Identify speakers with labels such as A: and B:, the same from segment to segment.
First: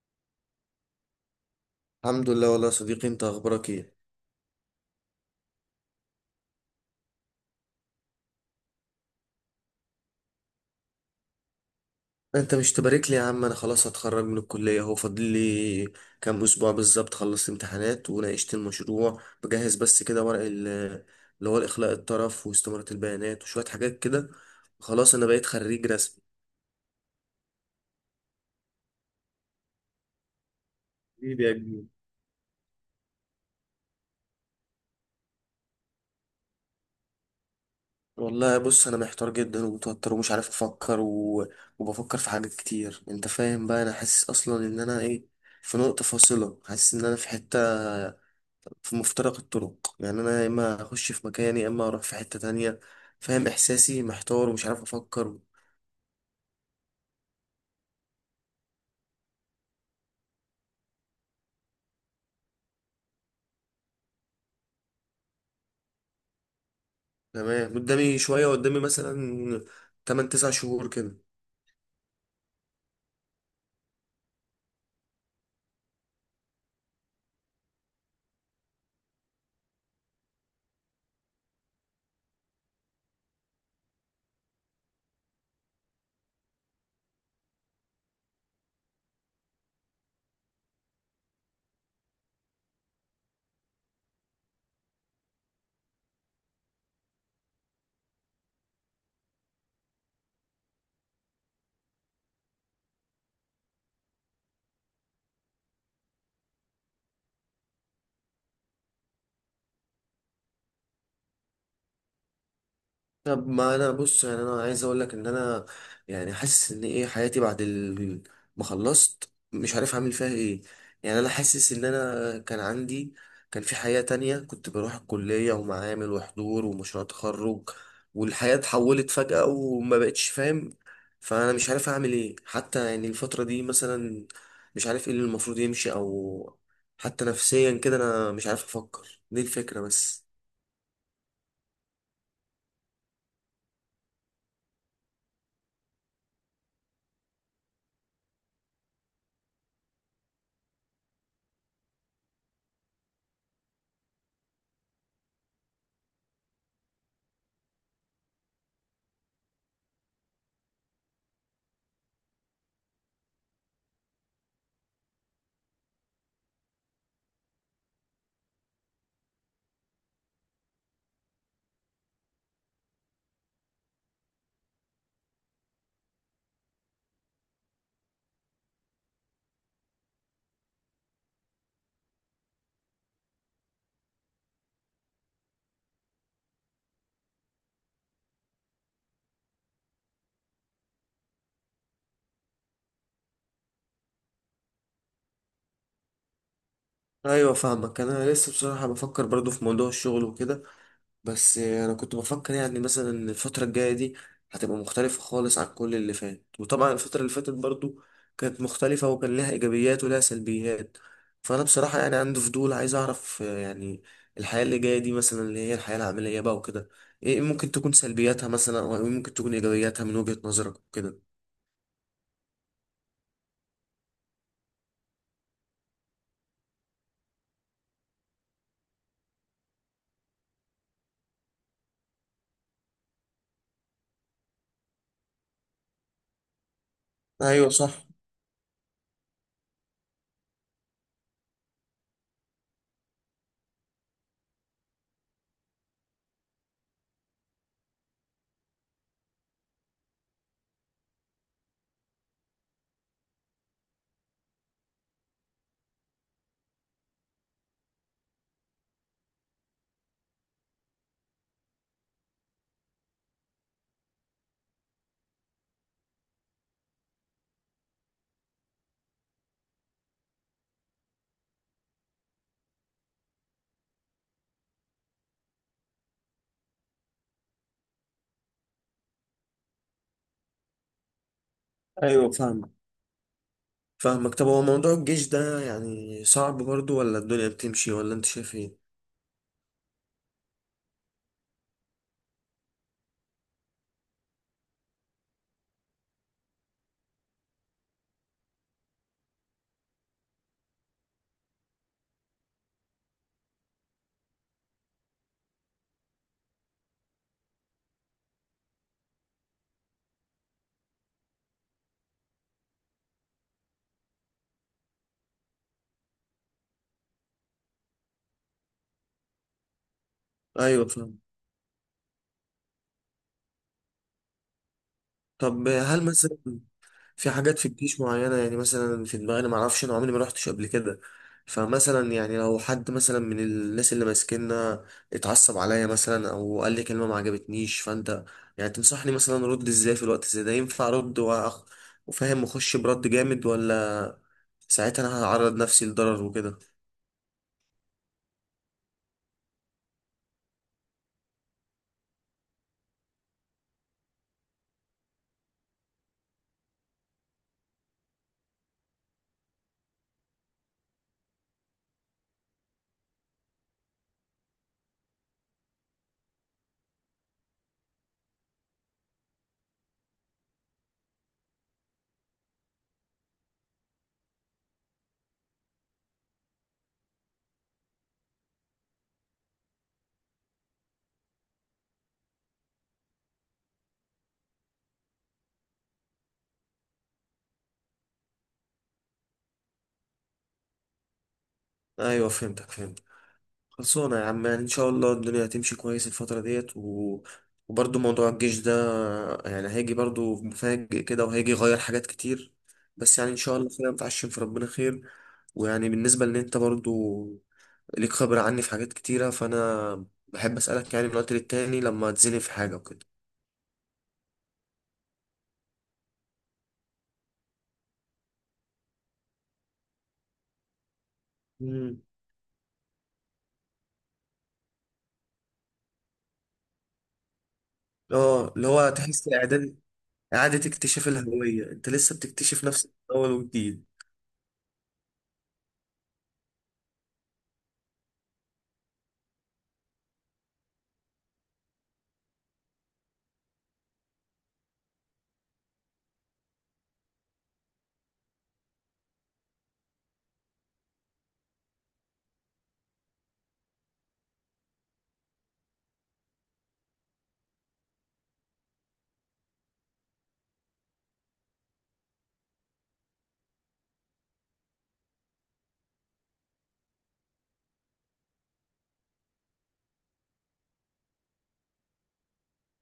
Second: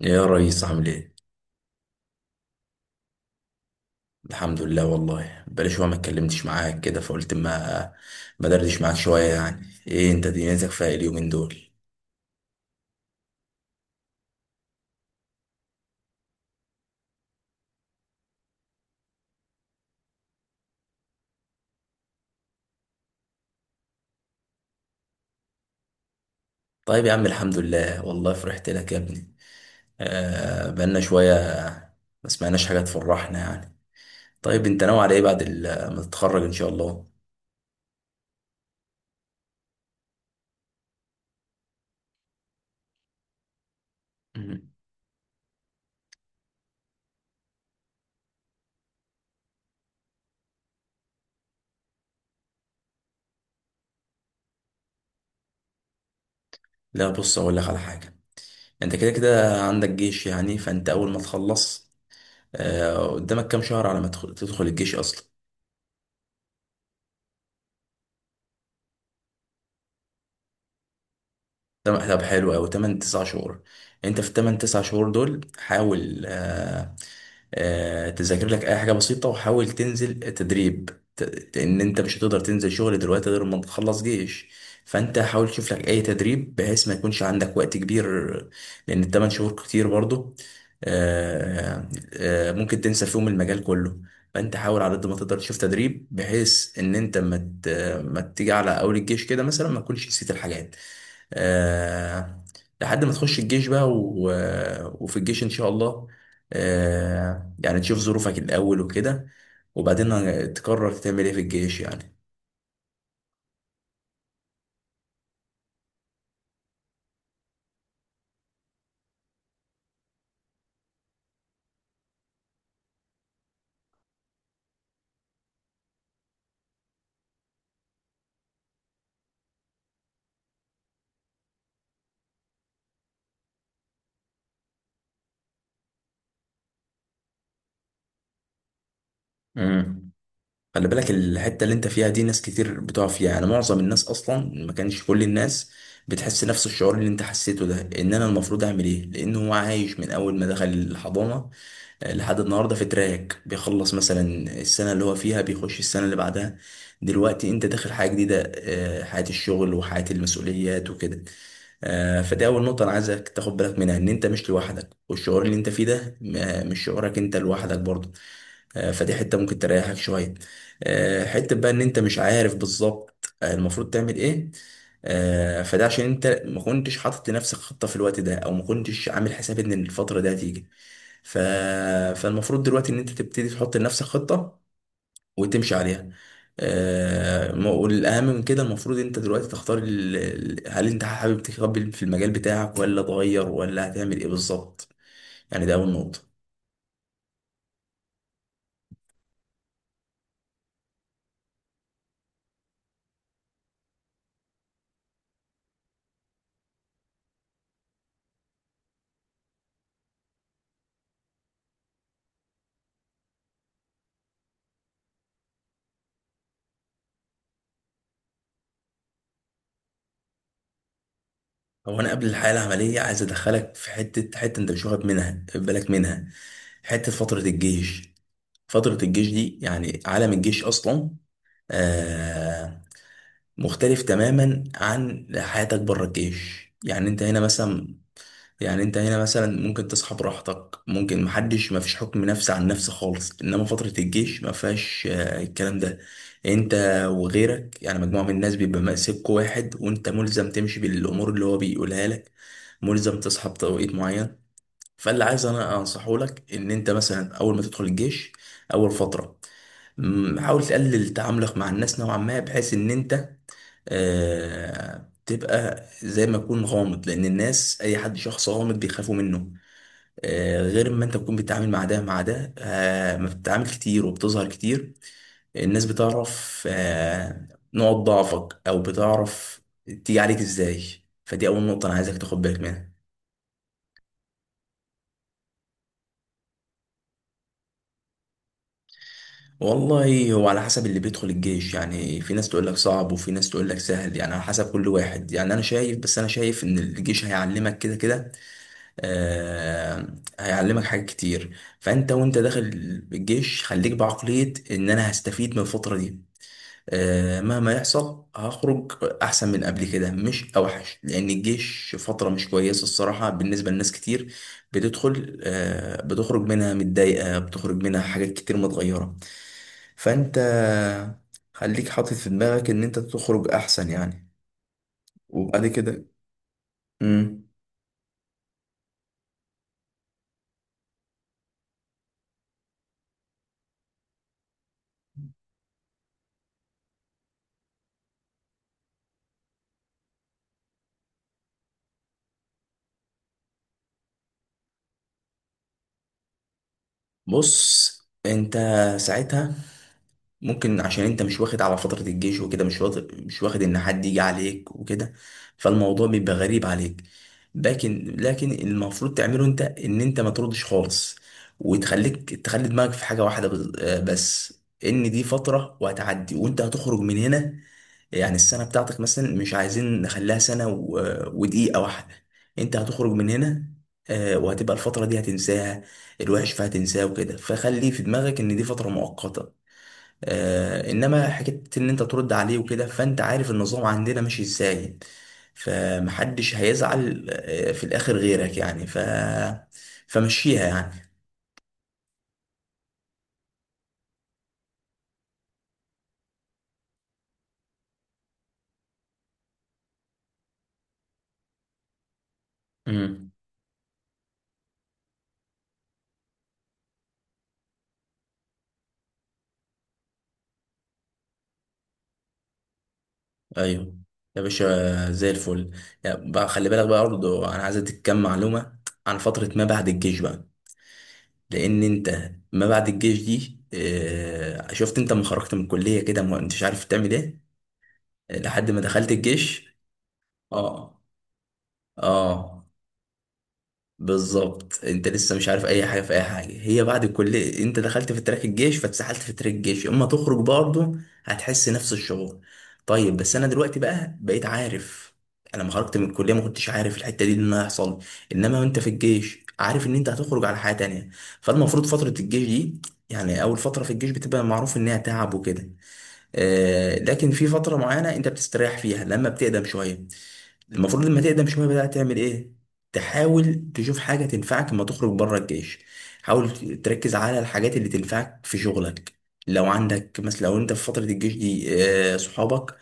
A: يا ريس، عامل ايه؟
B: الحمد لله والله يا صديقي، انت اخبارك ايه؟
A: الحمد لله والله. بقالي شويه ما اتكلمتش معاك كده فقلت ما دردش معاك شويه يعني. ايه انت دنيتك فيها إيه اليومين دول؟
B: انت مش تبارك لي يا عم؟ انا خلاص هتخرج من الكليه اهو. فاضل لي كام اسبوع بالظبط. خلصت امتحانات وناقشت المشروع، بجهز بس كده ورق اللي هو الاخلاء الطرف واستمارة البيانات وشويه حاجات كده. خلاص انا بقيت خريج رسمي.
A: طيب يا عم، الحمد لله والله، فرحت لك يا ابني. بقالنا شويه
B: حبيبي يا كبير.
A: ما سمعناش حاجه تفرحنا يعني. طيب انت ناوي على ايه بعد ما تتخرج ان شاء الله؟
B: والله بص انا محتار جدا ومتوتر ومش عارف وبفكر في حاجات كتير. انت فاهم بقى، انا حاسس اصلا
A: مم.
B: ان انا ايه، في نقطة فاصلة. حاسس ان انا في حتة، في مفترق الطرق. يعني انا يا اما اخش في مكاني، يا اما اروح في حتة تانية. فاهم احساسي؟ محتار ومش عارف افكر.
A: لا، بص اقول لك على حاجه. انت كده كده عندك جيش، يعني فانت اول ما تخلص قدامك كام شهر على ما تدخل الجيش اصلا.
B: تمام، قدامي مثلا 8 9 شهور كده.
A: طب طب، حلو أوي 8 9 شهور. أنت في ال8 9 شهور دول حاول، تذاكر لك أي حاجة بسيطة وحاول تنزل تدريب. إن أنت مش هتقدر تنزل شغل دلوقتي غير ما تخلص جيش، فأنت حاول تشوف لك أي تدريب بحيث ما يكونش عندك وقت كبير، لأن ال8 شهور كتير برضه. ممكن تنسى فيهم المجال كله. فأنت حاول على قد ما تقدر تشوف تدريب بحيث إن أنت ما تيجي على أول الجيش كده مثلا ما تكونش نسيت الحاجات، آه، لحد ما تخش الجيش بقى وفي الجيش ان شاء الله، آه، يعني تشوف ظروفك الاول وكده، وبعدين تقرر تعمل ايه في الجيش يعني.
B: طب ما انا بص، يعني انا عايز اقول لك ان انا يعني حاسس ان ايه، حياتي بعد ما خلصت مش عارف اعمل فيها ايه. يعني انا حاسس ان انا كان عندي، كان في حياة تانية، كنت بروح الكلية ومعامل وحضور ومشروع تخرج، والحياة اتحولت فجأة وما بقتش فاهم. فانا مش عارف اعمل ايه حتى يعني الفترة دي مثلا، مش عارف ايه اللي المفروض يمشي، او حتى نفسيا كده انا مش عارف افكر. دي الفكرة
A: امم
B: بس.
A: خلي بالك، الحتة اللي انت فيها دي ناس كتير بتقع فيها، يعني معظم الناس اصلا، ما كانش كل الناس بتحس نفس الشعور اللي انت حسيته ده، ان انا المفروض اعمل ايه، لان هو عايش من اول ما دخل الحضانة لحد النهارده في تراك بيخلص مثلا السنه اللي هو فيها بيخش السنه اللي بعدها. دلوقتي انت داخل حياه جديده، آه، حياه الشغل وحياه المسؤوليات وكده. آه، فدي اول نقطه انا عايزك تاخد بالك منها، ان انت مش لوحدك، والشعور اللي انت فيه ده مش شعورك انت لوحدك برضه. آه، فدي حته ممكن تريحك شويه. آه، حته بقى ان انت مش عارف بالظبط، آه، المفروض تعمل ايه. آه، فده عشان انت ما كنتش حاطط لنفسك خطه في الوقت ده، او ما كنتش عامل حساب ان الفتره دي هتيجي. ف... فالمفروض دلوقتي ان انت تبتدي تحط لنفسك خطة وتمشي عليها. آه، والاهم من كده المفروض انت دلوقتي تختار هل انت حابب تكمل في المجال بتاعك ولا تغير ولا هتعمل ايه بالظبط؟ يعني ده اول نقطة.
B: ايوه فاهمك. انا لسه بصراحه بفكر برضو في موضوع الشغل وكده، بس انا كنت بفكر يعني مثلا إن الفتره الجايه دي هتبقى مختلفه خالص عن كل اللي فات. وطبعا الفتره اللي فاتت برضو كانت مختلفه، وكان لها ايجابيات ولها سلبيات. فانا بصراحه يعني عندي فضول، عايز اعرف آه، يعني الحياه اللي جايه دي مثلا، اللي هي الحياه العمليه بقى وكده، ايه ممكن تكون سلبياتها مثلا، او إيه ممكن تكون ايجابياتها من وجهه نظرك وكده.
A: هو انا قبل الحياة العملية عايز ادخلك في حتة، حتة انت مش واخد منها بالك منها، حتة فترة الجيش. فترة الجيش دي يعني عالم الجيش أصلا، آه، مختلف تماما عن حياتك بره الجيش. يعني أنت هنا
B: ايوه
A: مثلا،
B: صح.
A: يعني انت هنا مثلا ممكن تصحى براحتك، ممكن محدش، مفيش حكم نفس عن نفس خالص، انما فترة الجيش مفيهاش، آه، الكلام ده. انت وغيرك، يعني مجموعة من الناس بيبقى مأسكوا واحد وانت ملزم تمشي بالامور اللي هو بيقولها لك، ملزم تصحى بتوقيت معين. فاللي عايز انا انصحه لك ان انت مثلا اول ما تدخل الجيش، اول فترة، حاول تقلل تعاملك مع الناس نوعا ما بحيث ان انت، آه، تبقى زي ما تكون غامض، لان الناس اي حد شخص غامض بيخافوا منه. آه، غير ما انت تكون بتتعامل مع ده مع ده، آه، ما بتتعامل كتير وبتظهر كتير. الناس بتعرف، آه، نقط ضعفك، او بتعرف تيجي عليك ازاي. فدي اول نقطة انا عايزك
B: ايوه
A: تاخد بالك
B: فاهم.
A: منها.
B: فاهمك. طب هو موضوع الجيش ده يعني صعب برضو، ولا الدنيا بتمشي، ولا انت شايف ايه؟
A: والله هو على حسب اللي بيدخل الجيش. يعني في ناس تقول لك صعب، وفي ناس تقول لك سهل. يعني على حسب كل واحد. يعني انا شايف، بس انا شايف ان الجيش هيعلمك كده كده، آه، هيعلمك حاجات كتير. فانت وانت داخل الجيش خليك بعقلية ان انا هستفيد من الفترة دي. آه، مهما يحصل هخرج احسن من قبل كده، مش اوحش، لان الجيش فتره مش كويسه الصراحه بالنسبه لناس كتير بتدخل، آه، بتخرج منها متضايقه، بتخرج منها حاجات كتير متغيره. فانت
B: ايوه فاهم.
A: خليك حاطط في دماغك ان انت تخرج احسن يعني، وبعد
B: طب هل
A: كده.
B: مثلا في
A: مم.
B: حاجات في الجيش معينة؟ يعني مثلا في دماغي، انا معرفش، انا عمري ما روحتش قبل كده. فمثلا يعني لو حد مثلا من الناس اللي ماسكيننا اتعصب عليا مثلا، او قال لي كلمة ما عجبتنيش، فانت يعني تنصحني مثلا ارد ازاي؟ في الوقت زي ده ينفع وفاهم اخش برد جامد، ولا ساعتها انا هعرض نفسي لضرر وكده؟
A: بص، انت ساعتها ممكن عشان انت مش واخد على فترة الجيش وكده، مش واخد ان حد يجي عليك وكده، فالموضوع بيبقى غريب عليك. لكن المفروض تعمله انت ان انت ما تردش خالص، وتخليك، تخلي دماغك في حاجة واحدة آه، بس، ان دي فترة وهتعدي وانت هتخرج من هنا. يعني السنة بتاعتك مثلا مش عايزين نخليها سنة آه، ودقيقة واحدة. انت هتخرج من هنا، آه، وهتبقى الفترة دي هتنساها، الوحش فيها تنساه وكده. فخلي في دماغك ان دي فترة مؤقتة. آه، انما حكايه ان انت ترد عليه وكده، فانت عارف النظام عندنا ماشي ازاي، فمحدش هيزعل، آه، في الاخر غيرك يعني. فمشيها يعني.
B: ايوه فهمت. خلصانة يا عم، يعني إن شاء الله الدنيا هتمشي كويس الفترة ديت. وبرضه موضوع الجيش ده يعني هيجي برضه مفاجئ كده، وهيجي يغير حاجات كتير. بس
A: امم
B: يعني إن شاء الله خير، متعشم في ربنا خير. ويعني بالنسبة لأن أنت برضه ليك خبرة عني في حاجات كتيرة، فأنا بحب أسألك يعني من وقت للتاني لما تزني في حاجة وكده.
A: ايوه يا باشا، زي الفل. يعني بقى، خلي بالك بقى برضه، انا عايز اديك كام معلومه عن فتره ما بعد الجيش بقى. لان
B: مم.
A: انت ما بعد الجيش دي، آه، شفت انت لما خرجت من الكليه كده ما انتش عارف تعمل ايه
B: اه اللي
A: لحد ما
B: هو
A: دخلت
B: تحس
A: الجيش.
B: إعادة
A: اه،
B: اكتشاف الهوية. أنت لسه
A: اه،
B: بتكتشف نفسك من أول وجديد.
A: بالظبط. انت لسه مش عارف اي حاجه في اي حاجه، هي بعد الكليه انت دخلت في تراك الجيش، فاتسحلت في تراك الجيش، اما تخرج برضه هتحس نفس الشعور. طيب بس انا دلوقتي بقى بقيت عارف. انا لما خرجت من الكليه ما كنتش عارف الحته دي ان هيحصل، انما وانت في الجيش عارف ان انت هتخرج على حياه تانية. فالمفروض فتره الجيش دي، يعني اول فتره في الجيش بتبقى معروف انها تعب وكده، آه، لكن في فتره معينه انت بتستريح فيها لما بتقدم شويه. المفروض لما تقدم شوية بقى تعمل ايه؟ تحاول تشوف حاجة تنفعك لما تخرج بره الجيش. حاول تركز على الحاجات اللي تنفعك في شغلك. لو عندك مثلا، لو انت في فترة الجيش دي، آه، صحابك،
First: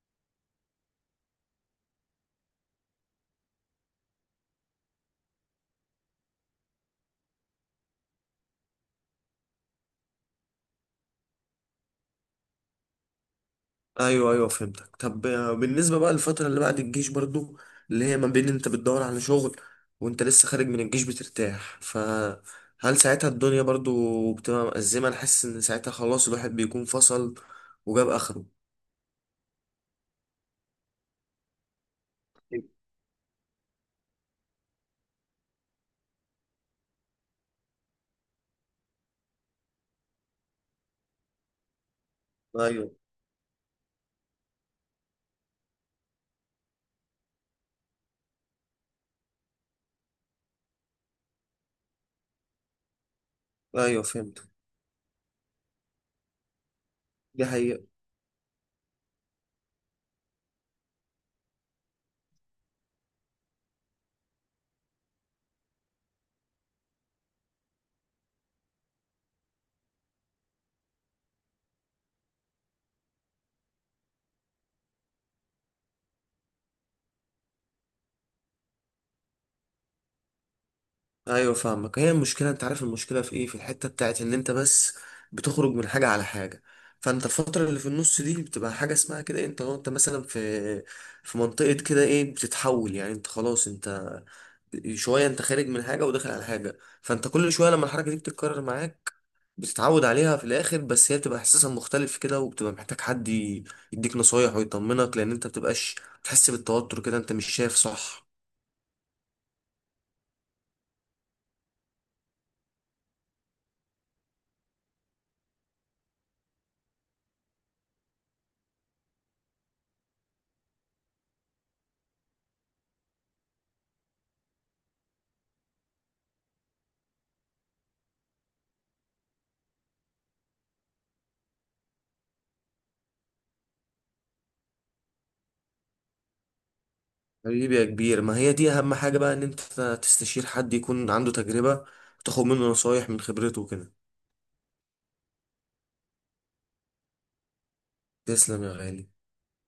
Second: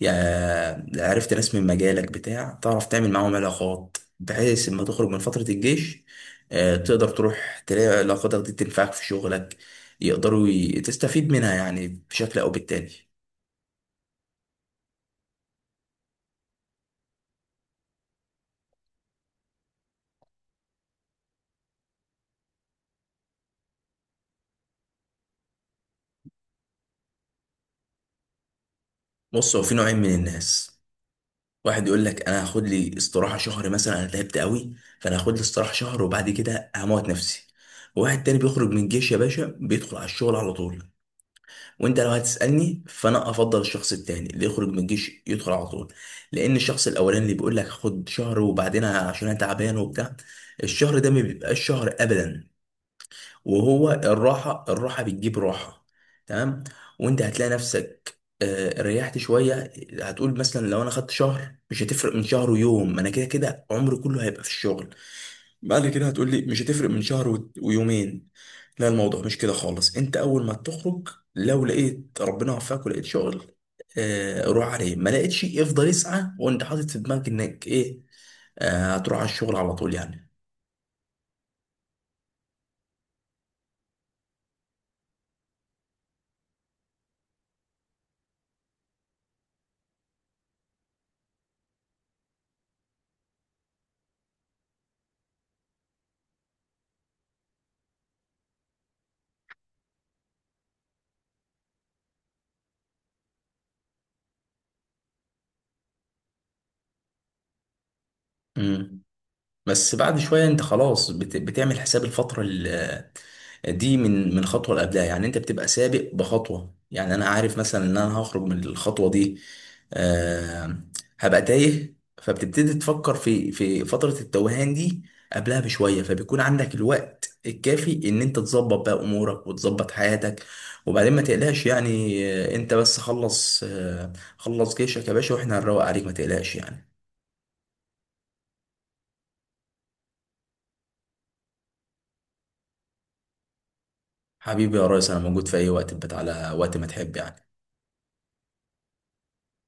A: يعني عرفت ناس من مجالك بتاع، تعرف تعمل معاهم علاقات بحيث لما تخرج من فترة الجيش، آه، تقدر تروح تلاقي علاقاتك دي تنفعك في شغلك، يقدروا، تستفيد منها يعني بشكل او بالتاني.
B: ايوه ايوه فهمتك. طب آه، بالنسبه بقى للفتره اللي بعد الجيش برضو، اللي هي ما بين انت بتدور على شغل وانت لسه خارج من الجيش بترتاح، فهل ساعتها الدنيا برضو بتبقى مأزمه؟ انا حاسس ان ساعتها خلاص الواحد بيكون فصل وجاب اخره.
A: بص، هو في نوعين من الناس. واحد يقول لك انا هاخد لي استراحه شهر مثلا، انا تعبت قوي فانا هاخد لي استراحه شهر وبعد كده هموت نفسي. وواحد تاني بيخرج من الجيش يا باشا بيدخل على الشغل على طول. وانت لو هتسالني
B: ايوه
A: فانا افضل الشخص التاني اللي يخرج من الجيش يدخل على طول. لان الشخص الاولاني اللي بيقول لك خد شهر وبعدين عشان انا تعبان وبتاع، الشهر ده ما بيبقاش شهر ابدا. وهو
B: ايوه فهمت.
A: الراحة، الراحة بتجيب راحة. تمام. وانت
B: دي
A: هتلاقي
B: حقيقه.
A: نفسك، آه، ريحت شوية، هتقول مثلا لو انا خدت شهر مش هتفرق من شهر ويوم، ما انا كده كده عمري كله هيبقى في الشغل. بعد كده هتقول لي مش هتفرق من شهر ويومين. لا، الموضوع مش كده خالص. انت اول ما تخرج لو لقيت ربنا وفقك ولقيت شغل، آه، روح عليه. ما لقيتش افضل اسعى وانت حاطط في دماغك انك ايه، آه، هتروح على الشغل على طول يعني.
B: ايوه فاهمك. هي المشكله، انت عارف المشكله في ايه؟ في الحته بتاعت ان انت بس بتخرج من حاجه على حاجه. فانت الفتره اللي في النص دي بتبقى حاجه اسمها كده إيه، انت مثلا في في منطقه كده ايه بتتحول. يعني انت خلاص انت شويه، انت خارج من حاجه وداخل على حاجه، فانت كل شويه لما الحركه دي بتتكرر معاك بتتعود عليها في الاخر. بس هي بتبقى احساسها مختلف كده، وبتبقى محتاج حد يديك نصايح ويطمنك، لان انت بتبقاش تحس بالتوتر كده. انت مش شايف صح؟
A: مم. بس بعد شوية انت خلاص بتعمل حساب الفترة دي من خطوة اللي قبلها، يعني انت بتبقى سابق بخطوة. يعني انا عارف مثلا ان انا هخرج من الخطوة دي، آه... هبقى تايه، فبتبتدي تفكر في فترة التوهان دي قبلها بشوية، فبيكون عندك الوقت الكافي ان انت تظبط بقى امورك وتظبط حياتك. وبعدين ما تقلقش يعني. آه، انت بس خلص، آه، خلص جيشك يا باشا واحنا هنروق عليك، ما تقلقش يعني.
B: حبيبي يا كبير، ما هي دي اهم حاجة بقى، ان انت تستشير حد يكون عنده تجربة وتاخد منه نصايح من خبرته وكده.
A: حبيبي يا ريس، انا موجود في اي وقت، بتاع على وقت ما تحب يعني.
B: تسلم يا غالي.